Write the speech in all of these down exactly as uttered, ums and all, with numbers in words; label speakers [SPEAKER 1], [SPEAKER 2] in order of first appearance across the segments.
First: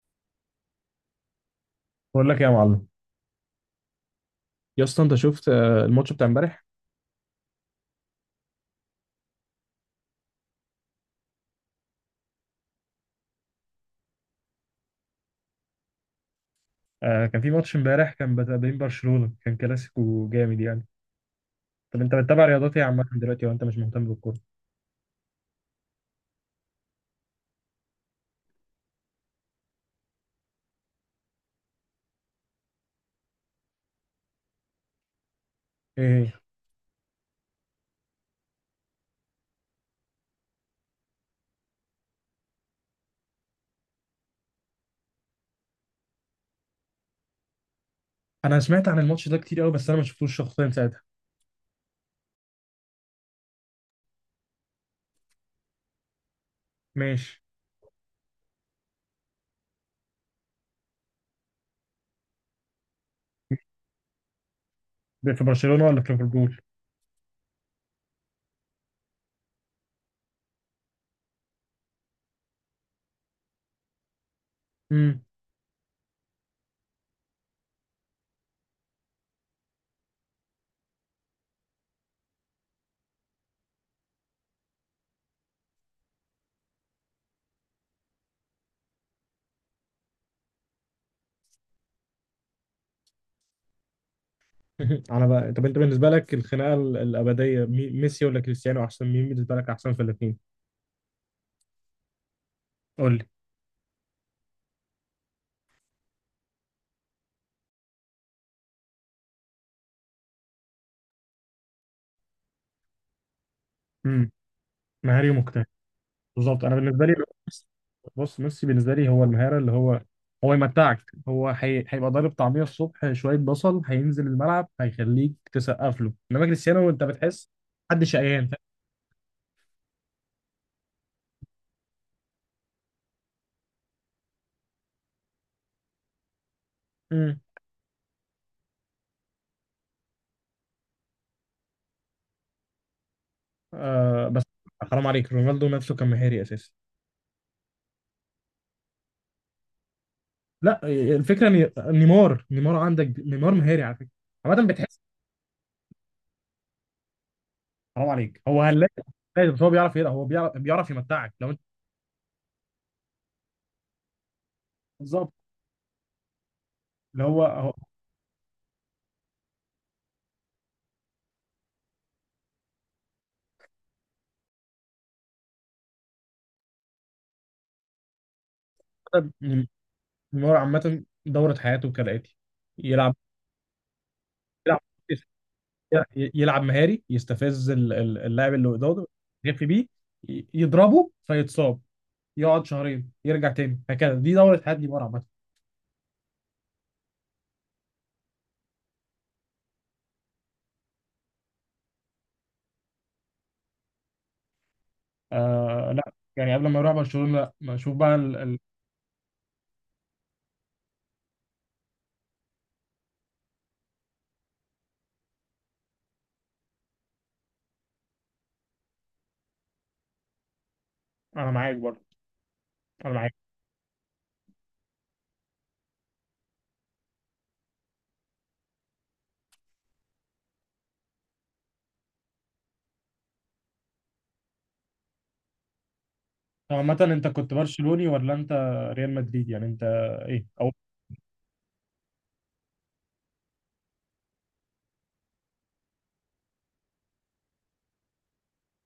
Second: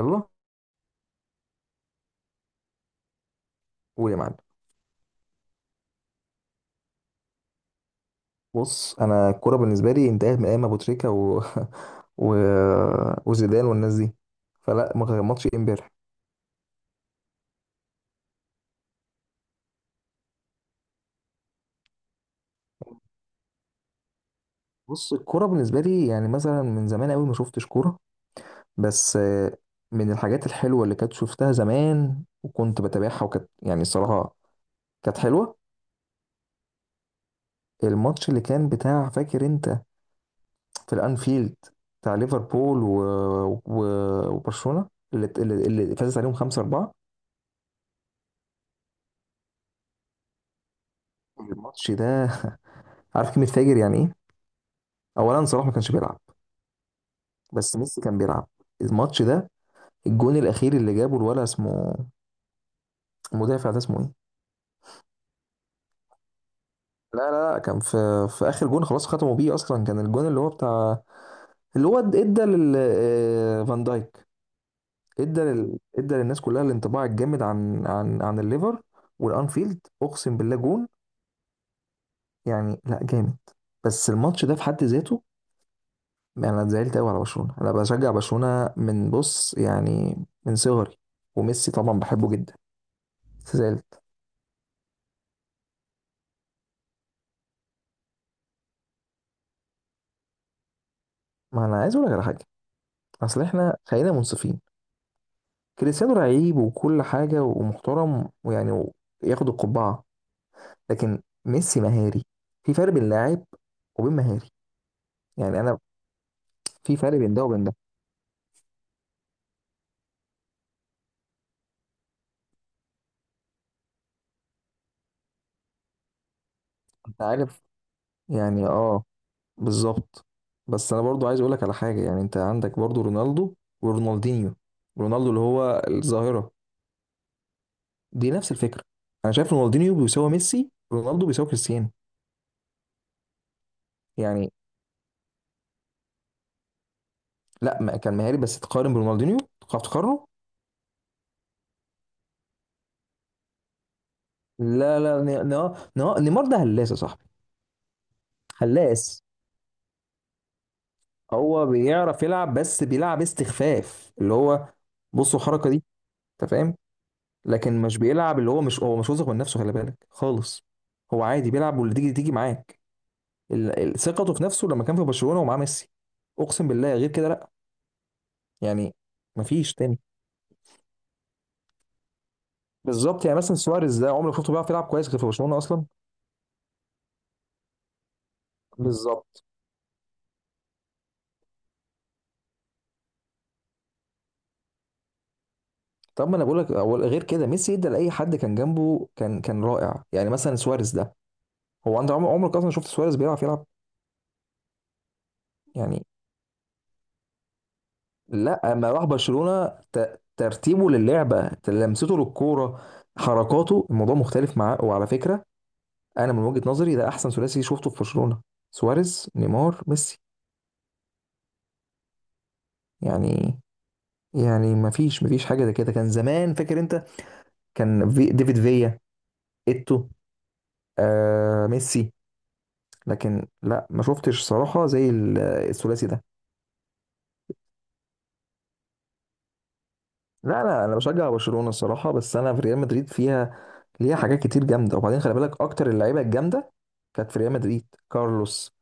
[SPEAKER 1] يلا،
[SPEAKER 2] بقول لك يا معلم.
[SPEAKER 1] قول يا معلم.
[SPEAKER 2] يا اسطى، انت شفت آه، الماتش بتاع امبارح؟
[SPEAKER 1] بص، انا الكوره بالنسبه لي انتهت من ايام ابو تريكه و... و... وزيدان والناس دي، فلا ما كان ماتش إيه امبارح.
[SPEAKER 2] آه، كان في ماتش امبارح، كان بتاع بين برشلونة، كان كلاسيكو جامد يعني. طب انت بتتابع رياضات ايه عامة دلوقتي وانت مش مهتم بالكورة؟
[SPEAKER 1] بص الكوره بالنسبه لي يعني مثلا من زمان قوي ما شفتش كوره، بس آه، من الحاجات الحلوه اللي كانت شفتها زمان وكنت بتابعها وكانت يعني الصراحه كانت حلوه.
[SPEAKER 2] ايه هي؟
[SPEAKER 1] الماتش اللي كان بتاع، فاكر انت، في الانفيلد، بتاع ليفربول و... و... وبرشلونه اللي اللي, اللي فازت عليهم خمسة أربعة.
[SPEAKER 2] انا سمعت عن الماتش ده كتير قوي، بس انا ما شفتوش شخصيا ساعتها.
[SPEAKER 1] الماتش ده عارف كلمه فاجر يعني ايه. اولا صلاح ما كانش بيلعب،
[SPEAKER 2] ماشي.
[SPEAKER 1] بس ميسي كان بيلعب الماتش ده. الجون الاخير اللي جابه الولا اسمه، المدافع ده اسمه ايه،
[SPEAKER 2] ده في برشلونة ولا في ليفربول؟
[SPEAKER 1] لا لا لا كان في، في اخر جون خلاص ختموا بيه اصلا، كان الجون اللي هو بتاع، اللي هو ادى لل آه، فان دايك.
[SPEAKER 2] امم.
[SPEAKER 1] ادى لل... ادى للناس كلها الانطباع الجامد عن عن عن الليفر والانفيلد، اقسم بالله جون يعني لا جامد. بس الماتش ده في حد ذاته، يعني انا اتزعلت قوي على برشلونة. انا بشجع برشلونة من، بص يعني، من صغري، وميسي طبعا بحبه جدا. زعلت.
[SPEAKER 2] على بقى. طب انت بالنسبه لك الخناقه ال- الابديه، مي- ميسي ولا كريستيانو؟ احسن مين بالنسبه لك؟ احسن في الاثنين.
[SPEAKER 1] ما انا عايز اقول لك على حاجه،
[SPEAKER 2] قول لي.
[SPEAKER 1] اصل احنا خلينا منصفين، كريستيانو لعيب وكل حاجه ومحترم ويعني وياخد القبعه، لكن ميسي مهاري. في فرق بين لاعب وبين
[SPEAKER 2] امم.
[SPEAKER 1] مهاري.
[SPEAKER 2] مهاري
[SPEAKER 1] يعني
[SPEAKER 2] ومجتهد.
[SPEAKER 1] انا
[SPEAKER 2] بالظبط، انا
[SPEAKER 1] في
[SPEAKER 2] بالنسبه لي
[SPEAKER 1] فرق بين ده وبين ده.
[SPEAKER 2] بص، ميسي بالنسبه لي هو المهاره، اللي هو هو يمتعك. هو هي... هيبقى ضارب طعميه الصبح، شويه بصل، هينزل الملعب، هيخليك تسقف له. انما كريستيانو انت
[SPEAKER 1] انت
[SPEAKER 2] بتحس
[SPEAKER 1] عارف
[SPEAKER 2] حد شقيان، فاهم.
[SPEAKER 1] يعني اه، بالظبط. بس انا برضو عايز اقول لك على حاجه، يعني انت عندك برضو رونالدو ورونالدينيو. رونالدو اللي هو الظاهره،
[SPEAKER 2] مم.
[SPEAKER 1] دي نفس الفكره. انا شايف رونالدينيو بيساوي ميسي، رونالدو بيساوي كريستيانو.
[SPEAKER 2] آه، بس
[SPEAKER 1] يعني
[SPEAKER 2] حرام عليك، رونالدو نفسه كان مهاري اساسا.
[SPEAKER 1] لا ما كان مهاري بس تقارن برونالدينيو، تعرف تقارنه.
[SPEAKER 2] لا، الفكره ان نيمار نيمار عندك، نيمار مهاري على فكره، عامه بتحس.
[SPEAKER 1] لا لا ن- ن- ن- نيمار ده هلاس يا صاحبي.
[SPEAKER 2] حرام عليك، هو هلاك.
[SPEAKER 1] هلاس.
[SPEAKER 2] هلاك، بس هو بيعرف يلعب، هو بيعرف بيعرف يمتعك لو انت.
[SPEAKER 1] هو بيعرف يلعب بس بيلعب استخفاف، اللي هو
[SPEAKER 2] بالظبط.
[SPEAKER 1] بصوا الحركه دي، انت فاهم.
[SPEAKER 2] اللي هو هو.
[SPEAKER 1] لكن مش بيلعب، اللي هو مش، هو مش واثق من نفسه، خلي بالك خالص. هو عادي بيلعب، واللي تيجي تيجي معاك. ال- ال- ثقته في نفسه لما كان في برشلونه ومعاه ميسي، اقسم بالله غير كده لا. يعني مفيش تاني.
[SPEAKER 2] نيمار عامه دوره حياته كالاتي: يلعب،
[SPEAKER 1] بالظبط، يعني مثلا سواريز ده عمرك شفته بيعرف
[SPEAKER 2] يلعب،
[SPEAKER 1] يلعب كويس غير في برشلونه اصلا.
[SPEAKER 2] يلعب مهاري، يستفز ال- ال- اللاعب اللي قدامه،
[SPEAKER 1] بالظبط.
[SPEAKER 2] يغفي بيه، ي- يضربه فيتصاب، يقعد شهرين يرجع تاني، هكذا دي دورة هادي مرة عامة.
[SPEAKER 1] طب ما انا بقول لك، غير كده ميسي ادى لاي حد كان جنبه، كان كان رائع. يعني مثلا سواريز ده، هو انت عمر- عمرك اصلا شفت سواريز بيعرف يلعب؟
[SPEAKER 2] آه
[SPEAKER 1] يعني
[SPEAKER 2] لا، يعني قبل ما يروح برشلونة لا، ما اشوف بقى. ال... ال...
[SPEAKER 1] لا، اما راح برشلونة ت- ترتيبه للعبة، لمسته للكورة، حركاته، الموضوع مختلف معاه. وعلى فكرة انا من وجهة نظري ده احسن ثلاثي شفته في برشلونة: سواريز، نيمار، ميسي.
[SPEAKER 2] انا معاك برضه، انا معاك.
[SPEAKER 1] يعني يعني ما فيش ما فيش حاجة زي كده. كان زمان، فاكر انت، كان في ديفيد فيا، ايتو، آه ميسي، لكن لا ما شفتش صراحة زي ال- الثلاثي ده.
[SPEAKER 2] طب عامة انت كنت برشلوني ولا انت ريال مدريد؟ يعني انت ايه؟
[SPEAKER 1] لا
[SPEAKER 2] او
[SPEAKER 1] انا انا بشجع برشلونة الصراحة، بس انا في ريال مدريد فيها، ليها حاجات كتير جامده. وبعدين خلي بالك اكتر اللعيبه الجامده كانت في ريال مدريد: كارلوس،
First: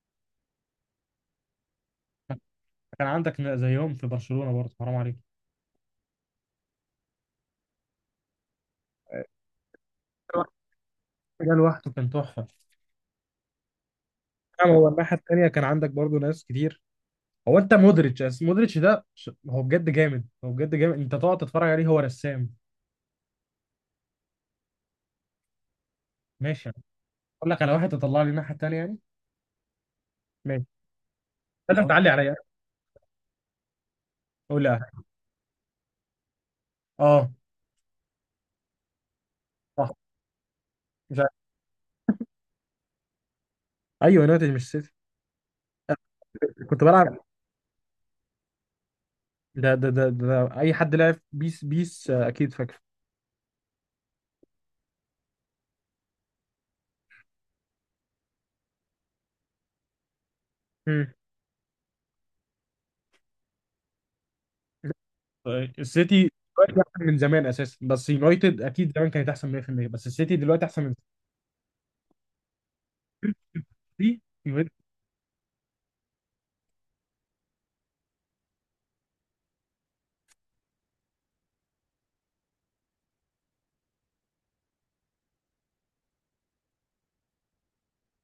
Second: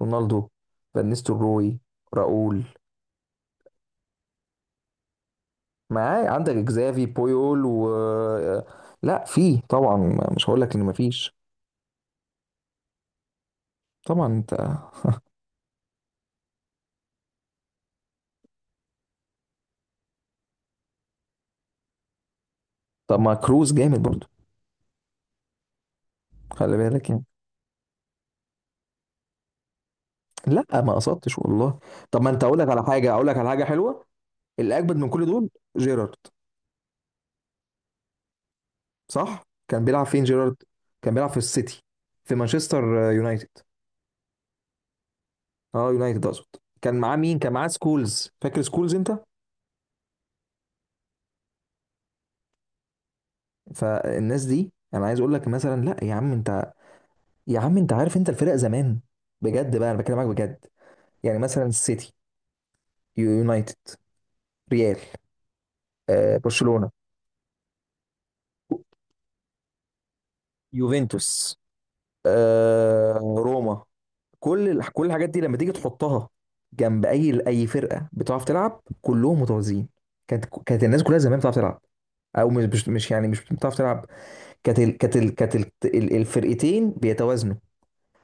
[SPEAKER 1] رونالدو، فان نيستلروي، راؤول.
[SPEAKER 2] كان عندك زيهم في برشلونة برضه، حرام عليك.
[SPEAKER 1] معاه عندك اكزافي بويول و، لا في طبعا، مش هقول لك ان مفيش.
[SPEAKER 2] ده لوحده كان تحفة.
[SPEAKER 1] طبعا انت.
[SPEAKER 2] نعم، هو الناحية التانية كان عندك برضو ناس كتير. هو انت مودريتش، أس- مودريتش ده ش- هو بجد جامد، هو بجد جامد، انت تقعد تتفرج عليه، هو رسام.
[SPEAKER 1] طب ما كروز جامد برضو،
[SPEAKER 2] ماشي.
[SPEAKER 1] خلي بالك يعني.
[SPEAKER 2] اقول لك على واحد تطلع لي الناحيه التانيه يعني. ماشي،
[SPEAKER 1] لا ما قصدتش والله.
[SPEAKER 2] لازم اه تعلي
[SPEAKER 1] طب ما
[SPEAKER 2] عليا.
[SPEAKER 1] انت، اقول لك على حاجه، اقول لك على حاجه حلوه.
[SPEAKER 2] قول
[SPEAKER 1] اللي
[SPEAKER 2] لي.
[SPEAKER 1] اجمد من كل دول جيرارد.
[SPEAKER 2] اه،
[SPEAKER 1] صح، كان
[SPEAKER 2] صح.
[SPEAKER 1] بيلعب فين جيرارد؟ كان
[SPEAKER 2] مش
[SPEAKER 1] بيلعب في
[SPEAKER 2] عارف.
[SPEAKER 1] السيتي، في مانشستر يونايتد.
[SPEAKER 2] ايوه، يونايتد مش سيتي.
[SPEAKER 1] اه يونايتد اقصد.
[SPEAKER 2] كنت
[SPEAKER 1] كان معاه
[SPEAKER 2] بلعب.
[SPEAKER 1] مين، كان معاه سكولز، فاكر سكولز انت؟
[SPEAKER 2] ده ده ده, ده اي حد لعب بيس بيس، آه، اكيد فاكر.
[SPEAKER 1] فالناس دي انا عايز اقول لك مثلا، لا يا عم انت، يا عم انت عارف انت الفرق زمان، بجد بقى انا بكلمك بجد.
[SPEAKER 2] مم.
[SPEAKER 1] يعني مثلا السيتي، يو- يونايتد، ريال،
[SPEAKER 2] طيب، السيتي
[SPEAKER 1] آه
[SPEAKER 2] دلوقتي
[SPEAKER 1] برشلونة،
[SPEAKER 2] احسن من زمان اساسا، بس يونايتد اكيد زمان كانت احسن مية بالمية، بس السيتي دلوقتي احسن من
[SPEAKER 1] يوفنتوس، آه روما،
[SPEAKER 2] السيتي.
[SPEAKER 1] كل
[SPEAKER 2] يونايتد.
[SPEAKER 1] ال- كل الحاجات دي لما تيجي تحطها جنب اي اي فرقه بتعرف تلعب، كلهم متوازيين. كانت كانت الناس كلها زمان بتعرف تلعب، او مش مش مش يعني مش بتعرف تلعب، كانت ال- كانت ال- كانت ال- ال- الفرقتين بيتوازنوا.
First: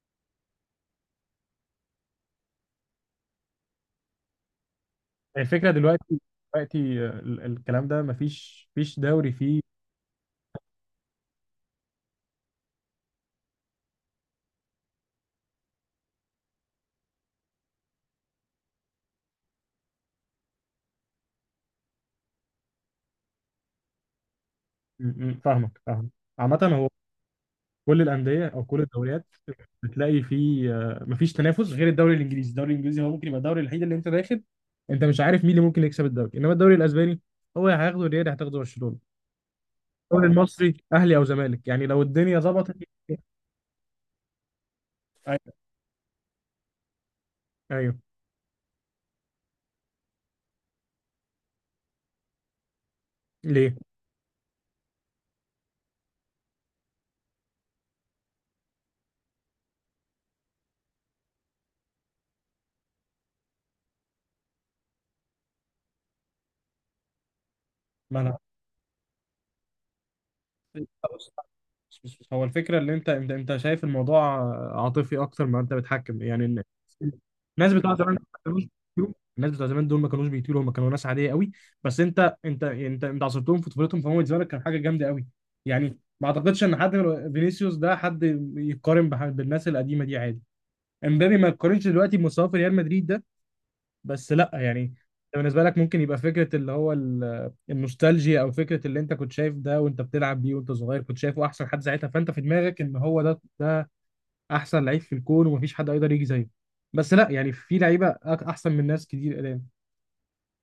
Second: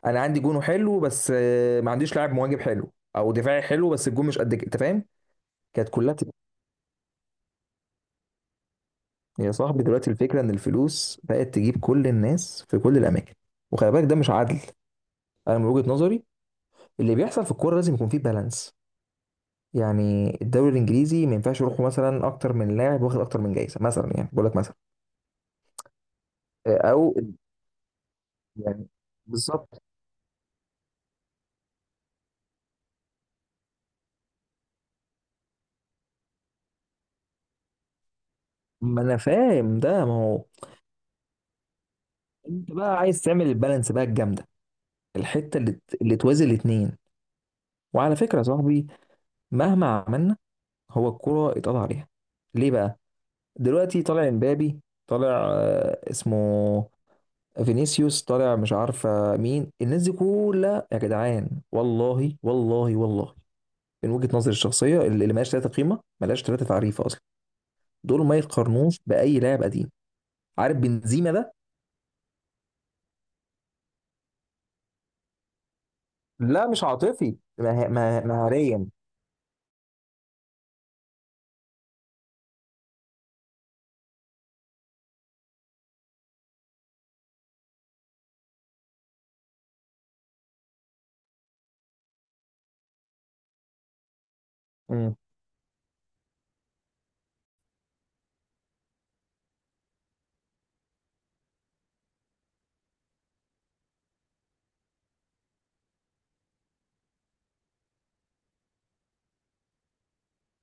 [SPEAKER 1] انا عندي جونه حلو بس آه، ما عنديش لاعب مواجب حلو او دفاعي حلو، بس الجون مش قد كده، انت فاهم.
[SPEAKER 2] الفكره
[SPEAKER 1] كانت كلها
[SPEAKER 2] دلوقتي،
[SPEAKER 1] تبقى.
[SPEAKER 2] دلوقتي آه، ال- الكلام ده مفيش مفيش دوري
[SPEAKER 1] يا
[SPEAKER 2] فيه.
[SPEAKER 1] صاحبي دلوقتي الفكره ان الفلوس بقت تجيب كل الناس في كل الاماكن، وخلي بالك ده مش عدل. انا من وجهه نظري اللي بيحصل في الكوره لازم يكون فيه بالانس. يعني الدوري الانجليزي ما ينفعش يروحوا مثلا اكتر من لاعب واخد اكتر من جايزه مثلا، يعني بقول لك مثلا،
[SPEAKER 2] م- م. فاهمك فاهمك، عامة هو
[SPEAKER 1] آه، او
[SPEAKER 2] كل الأندية أو كل
[SPEAKER 1] يعني،
[SPEAKER 2] الدوريات
[SPEAKER 1] بالظبط.
[SPEAKER 2] بتلاقي فيه آه، مفيش تنافس غير الدوري الإنجليزي. الدوري الإنجليزي هو ممكن يبقى الدوري الوحيد اللي أنت داخل، أنت مش عارف مين اللي ممكن يكسب الدوري. إنما الدوري الأسباني هو يا هياخده الريال يا هتاخده برشلونة،
[SPEAKER 1] ما انا فاهم ده، ما
[SPEAKER 2] الدوري
[SPEAKER 1] هو.
[SPEAKER 2] المصري أهلي أو زمالك، يعني لو الدنيا
[SPEAKER 1] انت
[SPEAKER 2] ظبطت.
[SPEAKER 1] بقى عايز تعمل البالانس بقى الجامده،
[SPEAKER 2] أيوه.
[SPEAKER 1] الحته اللي ت- اللي توازي الاثنين.
[SPEAKER 2] أيوه.
[SPEAKER 1] وعلى فكره يا صاحبي، مهما عملنا، هو الكره اتقضى عليها. ليه بقى؟
[SPEAKER 2] ليه؟
[SPEAKER 1] دلوقتي طالع امبابي، طالع آه، اسمه فينيسيوس، طالع مش عارفه مين الناس دي كلها، يا جدعان والله والله والله من وجهه نظري الشخصيه اللي اللي ملهاش ثلاثه قيمه، ملهاش ثلاثه تعريف اصلا. دول ما
[SPEAKER 2] ما
[SPEAKER 1] يتقارنوش باي لاعب قديم. عارف
[SPEAKER 2] أنا بس
[SPEAKER 1] بنزيما ده.
[SPEAKER 2] بس بس هو الفكرة اللي انت انت انت شايف الموضوع عاطفي اكتر ما انت بتحكم، يعني ان
[SPEAKER 1] لا مش عاطفي،
[SPEAKER 2] الناس
[SPEAKER 1] مه-
[SPEAKER 2] بتوع زمان
[SPEAKER 1] مه-
[SPEAKER 2] ما كانوش
[SPEAKER 1] مهاريا.
[SPEAKER 2] بيطيروا. الناس بتوع زمان دول ما كانوش بيطيروا، هم كانوا ناس عادية قوي. بس انت انت انت انت عصرتهم في طفولتهم، فهم بالنسبة لك كان حاجة جامدة قوي. يعني ما اعتقدش ان حد من فينيسيوس ده حد يقارن بح- بالناس القديمة دي، عادي. امبابي ما يقارنش دلوقتي بمستواه في ريال مدريد ده، بس لا يعني.
[SPEAKER 1] مم.
[SPEAKER 2] انت بالنسبه لك ممكن يبقى فكره اللي هو ال- النوستالجيا، او فكره اللي انت كنت شايف ده وانت بتلعب بيه وانت صغير، كنت شايفه احسن حد ساعتها، فانت في دماغك ان هو ده ده احسن لعيب في الكون ومفيش حد يقدر يجي زيه. بس لا يعني، في لعيبه أك- احسن من ناس كتير قدام.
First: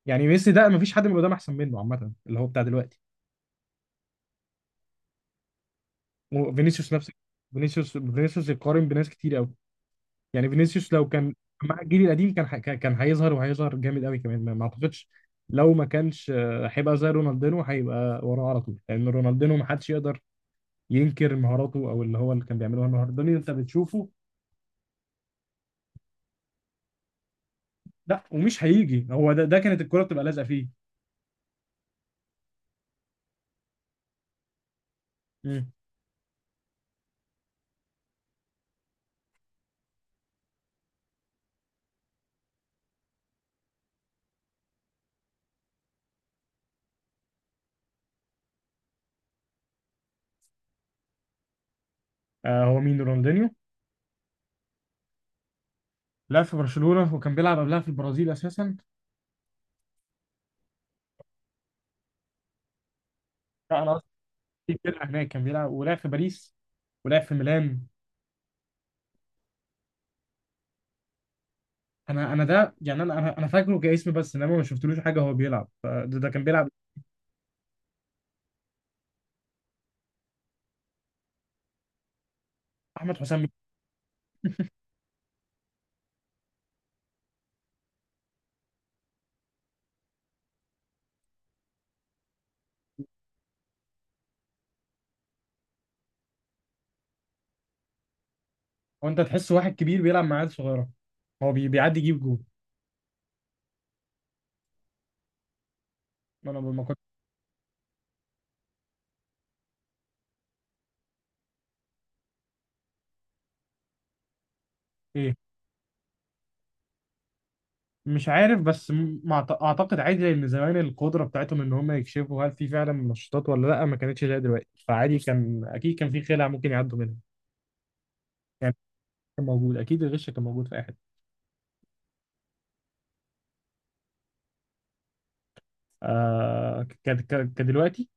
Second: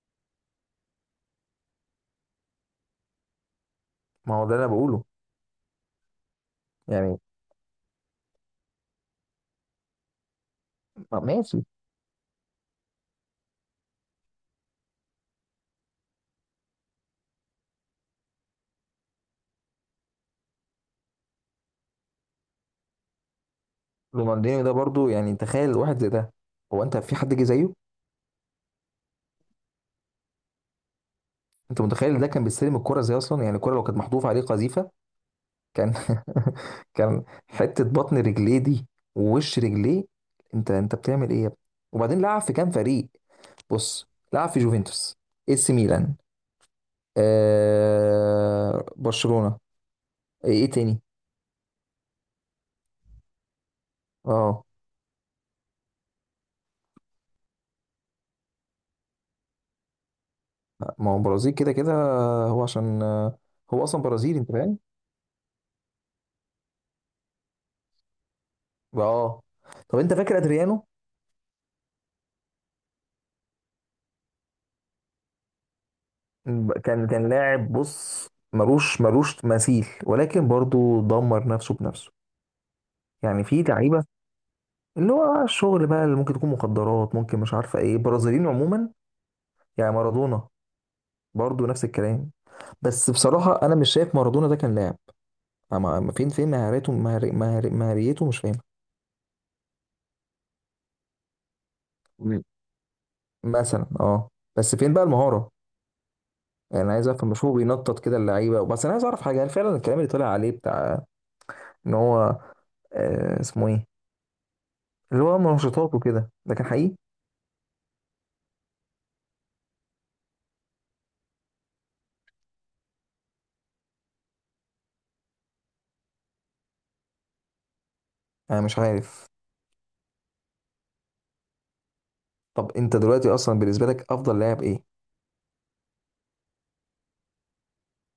[SPEAKER 2] يعني ميسي ده مفيش حد من قدام احسن منه عامه، اللي هو بتاع دلوقتي.
[SPEAKER 1] ما هو ده اللي انا بقوله.
[SPEAKER 2] وفينيسيوس نفس.
[SPEAKER 1] يعني
[SPEAKER 2] فينيسيوس فينيسيوس يقارن بناس كتير قوي. يعني فينيسيوس لو
[SPEAKER 1] ما-
[SPEAKER 2] كان
[SPEAKER 1] ماشي.
[SPEAKER 2] مع الجيل القديم كان ح- كان كان هيظهر، وهيظهر جامد قوي كمان. ما ما اعتقدش، لو ما كانش آه، هيبقى زي رونالدينو، هيبقى وراه على طول، لان رونالدينو ما حدش يقدر ينكر مهاراته، او اللي هو اللي كان بيعمله النهارده اللي انت بتشوفه.
[SPEAKER 1] رونالدينيو ده برضو، يعني تخيل واحد زي ده. هو انت في حد جه زيه؟
[SPEAKER 2] لا، ومش هيجي، هو ده ده كانت الكرة بتبقى لازقه فيه.
[SPEAKER 1] انت متخيل ده كان بيستلم الكرة زي، اصلا يعني الكرة لو كانت محذوفة عليه قذيفة
[SPEAKER 2] مم.
[SPEAKER 1] كان كان حتة بطن رجليه دي، ووش رجليه. انت انت بتعمل ايه يا ابني. وبعدين لعب في كام فريق. بص، لعب في جوفنتوس، اي سي ميلان، آه برشلونة، ايه إيه تاني.
[SPEAKER 2] آه، هو مين رونالدينيو.
[SPEAKER 1] اه.
[SPEAKER 2] لعب في برشلونة وكان بيلعب قبلها في البرازيل اساسا.
[SPEAKER 1] ما هو برازيل كده كده، هو عشان آه،
[SPEAKER 2] لا
[SPEAKER 1] هو
[SPEAKER 2] انا
[SPEAKER 1] اصلا
[SPEAKER 2] قصدي
[SPEAKER 1] برازيلي، انت
[SPEAKER 2] في
[SPEAKER 1] فاهم.
[SPEAKER 2] فرقة هناك كان بيلعب، ولعب في باريس، ولعب في ميلان.
[SPEAKER 1] اه. طب انت فاكر ادريانو؟
[SPEAKER 2] انا انا ده يعني انا انا أنا فاكره كاسم، بس انما ما شفتلوش حاجه هو بيلعب، فده ده كان بيلعب.
[SPEAKER 1] كان كان لاعب، بص، ملوش ملوش مثيل، ولكن برضو دمر نفسه بنفسه.
[SPEAKER 2] احمد
[SPEAKER 1] يعني
[SPEAKER 2] حسام.
[SPEAKER 1] في لعيبه اللي هو الشغل بقى، اللي ممكن تكون مخدرات، ممكن مش عارفه ايه، برازيليين عموما. يعني مارادونا برضو نفس الكلام، بس بصراحه انا مش شايف مارادونا ده كان لاعب. أما- أما فين، فين مهارته، مهار- مهار- مهاريته، مش فاهم.
[SPEAKER 2] وانت تحس واحد كبير بيلعب مع عيال صغيره، هو بي- بيعدي يجيب جول.
[SPEAKER 1] مم. مثلا اه. بس فين بقى المهاره؟
[SPEAKER 2] انا ما
[SPEAKER 1] يعني انا
[SPEAKER 2] كنت.
[SPEAKER 1] عايز افهم، مش هو بينطط كده اللعيبه. بس انا عايز اعرف حاجه، هل فعلا الكلام اللي طلع عليه بتاع ان هو، آه اسمه ايه، اللي
[SPEAKER 2] ايه.
[SPEAKER 1] هو منشطات وكده، لكن حقيقي؟
[SPEAKER 2] مش عارف، بس م- مع- اعتقد عادي، لان زمان القدره بتاعتهم ان هم يكشفوا هل في فعلا منشطات ولا لا ما كانتش زي دلوقتي، فعادي كان اكيد كان في خلع ممكن يعدوا منها.
[SPEAKER 1] انا
[SPEAKER 2] يعني
[SPEAKER 1] مش عارف.
[SPEAKER 2] كان موجود، اكيد الغش كان موجود في اي حته.
[SPEAKER 1] طب انت دلوقتي اصلا بالنسبه لك افضل لاعب ايه؟
[SPEAKER 2] آه، ك- ك- كدلوقتي.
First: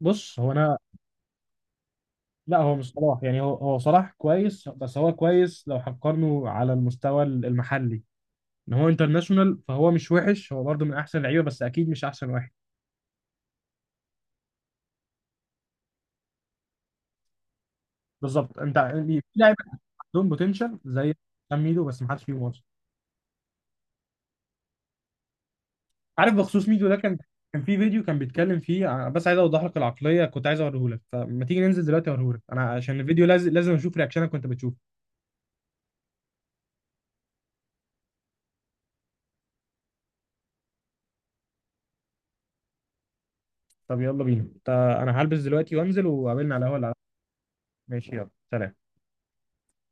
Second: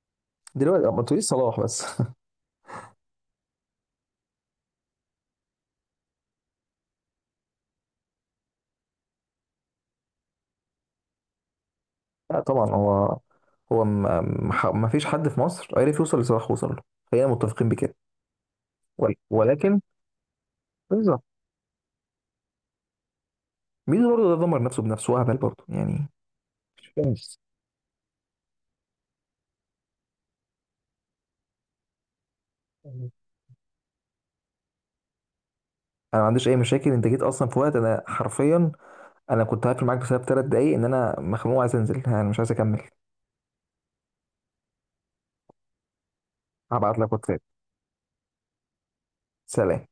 [SPEAKER 2] بص هو انا،
[SPEAKER 1] دلوقتي ما تقوليش صلاح بس
[SPEAKER 2] لا هو مش صلاح، يعني هو هو صلاح كويس، بس هو كويس لو هنقارنه على المستوى المحلي. ان هو انترناشونال فهو مش وحش، هو برضه من احسن اللعيبه بس اكيد مش احسن
[SPEAKER 1] لا
[SPEAKER 2] واحد.
[SPEAKER 1] طبعا هو، هو ما ما- ما فيش حد في مصر عرف يوصل لصلاح، وصل له. خلينا متفقين بكده.
[SPEAKER 2] بالظبط، انت
[SPEAKER 1] ول-
[SPEAKER 2] يعني في لعيبه
[SPEAKER 1] ولكن
[SPEAKER 2] عندهم بوتنشال زي
[SPEAKER 1] بالظبط.
[SPEAKER 2] حسام ميدو، بس ما حدش فيهم اصلا.
[SPEAKER 1] ميدو برضه ده دمر نفسه بنفسه، هبل برضه يعني.
[SPEAKER 2] عارف بخصوص ميدو
[SPEAKER 1] مش
[SPEAKER 2] ده،
[SPEAKER 1] فاهم.
[SPEAKER 2] كان كان في فيديو كان بيتكلم فيه ع- بس عايز اوضح لك العقليه، كنت عايز اوريه لك، فما تيجي ننزل دلوقتي اوريه لك انا، عشان الفيديو لازم لازم اشوف رياكشنك وانت بتشوفه.
[SPEAKER 1] انا ما عنديش اي مشاكل، انت جيت اصلا في وقت انا حرفيا، انا كنت هقفل معاك بسبب ثلاث دقايق، ان انا مخنوق عايز انزل، انا مش عايز اكمل.
[SPEAKER 2] طب يلا بينا، تا- انا هلبس دلوقتي وانزل وقابلنا على القهوه. اللي على-
[SPEAKER 1] هبعت لك واتساب.
[SPEAKER 2] ماشي يلا، سلام.
[SPEAKER 1] سلام.